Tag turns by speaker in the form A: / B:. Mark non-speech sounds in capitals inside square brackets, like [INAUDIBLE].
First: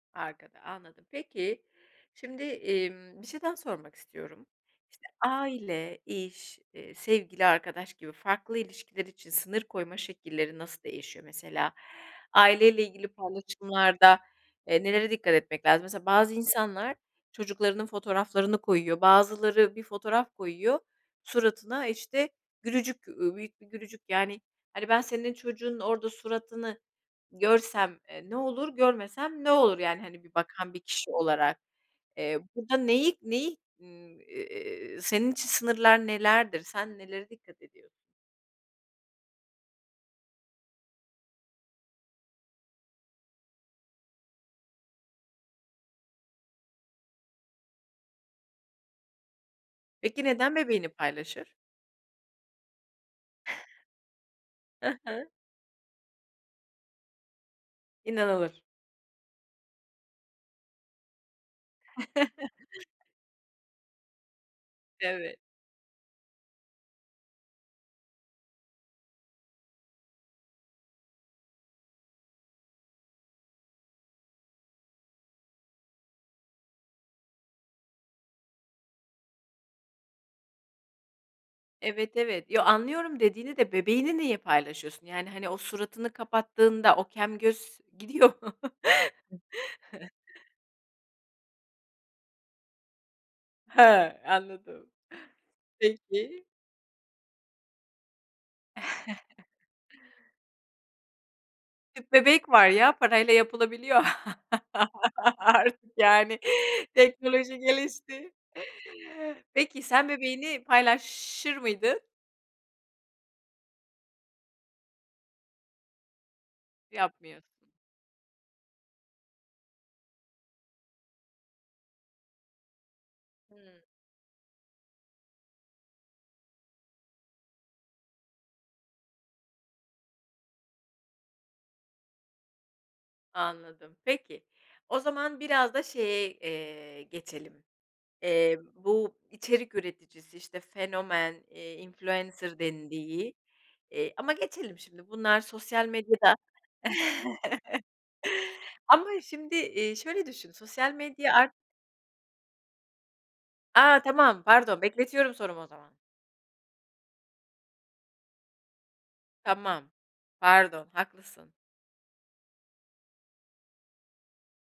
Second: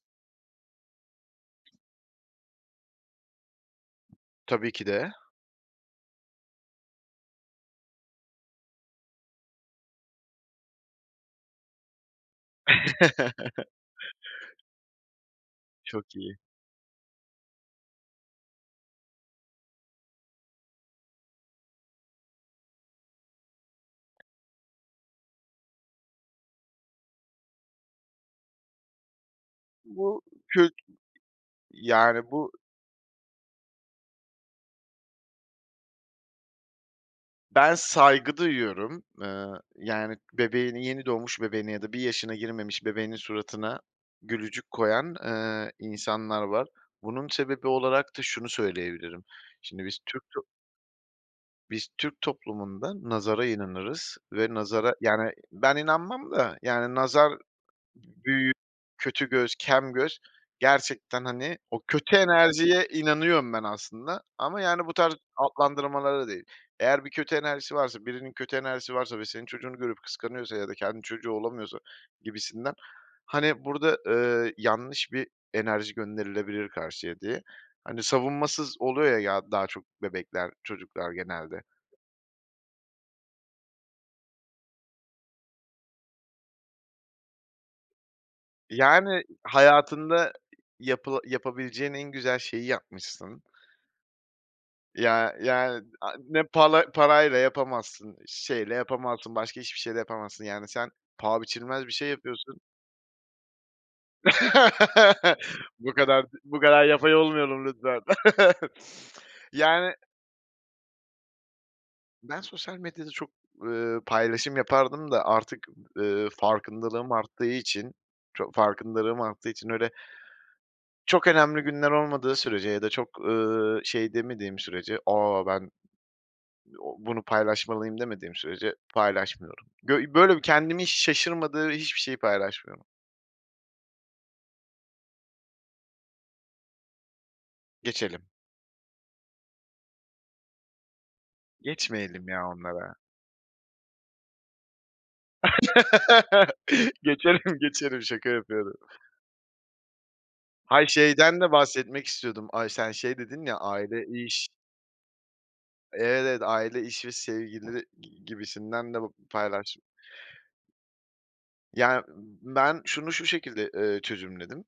A: Arkada, anladım. Peki, şimdi, emm, bir şey daha sormak istiyorum.
B: Tabii ki
A: İşte,
B: de.
A: aile, iş, eee, sevgili, arkadaş gibi farklı ilişkiler için sınır koyma şekilleri nasıl değişiyor? Mesela aile ile ilgili
B: [CHUCKLES]
A: paylaşımlarda, eee, nelere dikkat etmek lazım? Mesela
B: Çok
A: bazı
B: iyi.
A: insanlar çocuklarının fotoğraflarını koyuyor, bazıları bir fotoğraf koyuyor, suratına, işte, gülücük, uuu, büyük bir gülücük. Yani, hani, ben senin çocuğunun orada suratını görsem, eee, ne olur, görmesem ne olur? Yani,
B: Bu
A: hani, bir bakan
B: kök
A: bir kişi olarak,
B: Yani
A: eee,
B: bu
A: burada neyi neyi, ııı, iii, senin için sınırlar nelerdir, sen nelere dikkat
B: Ben
A: ediyorsun?
B: saygı duyuyorum. Iıı, yani bebeğini, yeni doğmuş bebeğine ya da bir yaşına girmemiş bebeğinin suratına gülücük koyan, ııı, insanlar var. Bunun sebebi olarak da şunu söyleyebilirim, şimdi biz
A: Peki
B: Türk top
A: neden bebeğini paylaşır?
B: biz Türk toplumunda nazara inanırız ve nazara,
A: Hı hı.
B: yani, ben inanmam da. Yani nazar, ııı, büyü,
A: İnanılır.
B: kötü göz, kem göz... Gerçekten, hani, o kötü enerjiye
A: [CHUCKLES]
B: inanıyorum ben aslında ama yani bu tarz
A: Evet.
B: adlandırmalara değil. Eğer bir kötü enerjisi varsa, birinin kötü enerjisi varsa ve senin çocuğunu görüp kıskanıyorsa ya da kendi çocuğu olamıyorsa gibisinden. Hani burada, ııı, yanlış bir enerji gönderilebilir karşıya diye, hani, savunmasız oluyor, ya, daha çok bebekler, çocuklar genelde.
A: Evet, evet. Yo, anlıyorum dediğini de, bebeğini niye paylaşıyorsun? Yani, hani, o suratını kapattığında o kem göz gidiyor
B: Yani,
A: [CHUCKLES]
B: hayatında yapıla yapabileceğin en güzel şeyi yapmışsın.
A: Ha, anladım.
B: Ya, yani, ay, ne
A: Peki.
B: pal parayla yapamazsın, şeyle yapamazsın,
A: [CHUCKLES]
B: başka hiçbir şey ile yapamazsın. Yani, sen paha biçilmez bir şey
A: Tüp bebek
B: yapıyorsun.
A: var ya, parayla yapılabiliyor. [CHUCKLES]
B: [LAUGHS]
A: Artık,
B: Bu kadar d
A: yani,
B: bu kadar yapay
A: teknoloji
B: olmayalım, lütfen.
A: gelişti. Peki
B: Yani
A: sen bebeğini paylaşır mıydın?
B: Ben sosyal medyada çok, ııı, paylaşım yapardım da, artık, ııı, farkındalığım
A: Yapmıyorsun.
B: arttığı için ço farkındalığım arttığı için, öyle çok önemli günler olmadığı sürece ya da çok, ııı,
A: Hıı.
B: şey demediğim sürece, "A, ben [UNINTELLIGIBLE] bunu paylaşmalıyım." demediğim sürece, paylaşmıyorum. Bö böyle kendimi hiç şaşırtmadığı hiçbir şeyi paylaşmıyorum.
A: Anladım. Peki, o zaman biraz da şeye, eee, geçelim,
B: Geçelim.
A: eee, bu içerik üreticisi, işte, fenomen,
B: Geçmeyelim ya
A: influencer
B: onlara.
A: dendiği Eee, ama geçelim şimdi bunlar sosyal medyada
B: [LAUGHS] Geçelim,
A: [CHUCKLES]
B: geçelim. Şaka yapıyorum.
A: Ama şimdi, iii, şöyle düşün
B: Hayır,
A: sosyal medya
B: şeyden de
A: artık
B: bahsetmek istiyordum. Ay, sen şey dedin ya,
A: A!
B: "Aile,
A: Tamam.
B: iş"
A: Pardon, bekletiyorum sorumu o zaman.
B: Evet, aile, iş ve sevgili g gibisinden de b paylaştım
A: Tamam. Pardon, haklısın.
B: Yani, ben şunu şu şekilde, ııı, çözümledim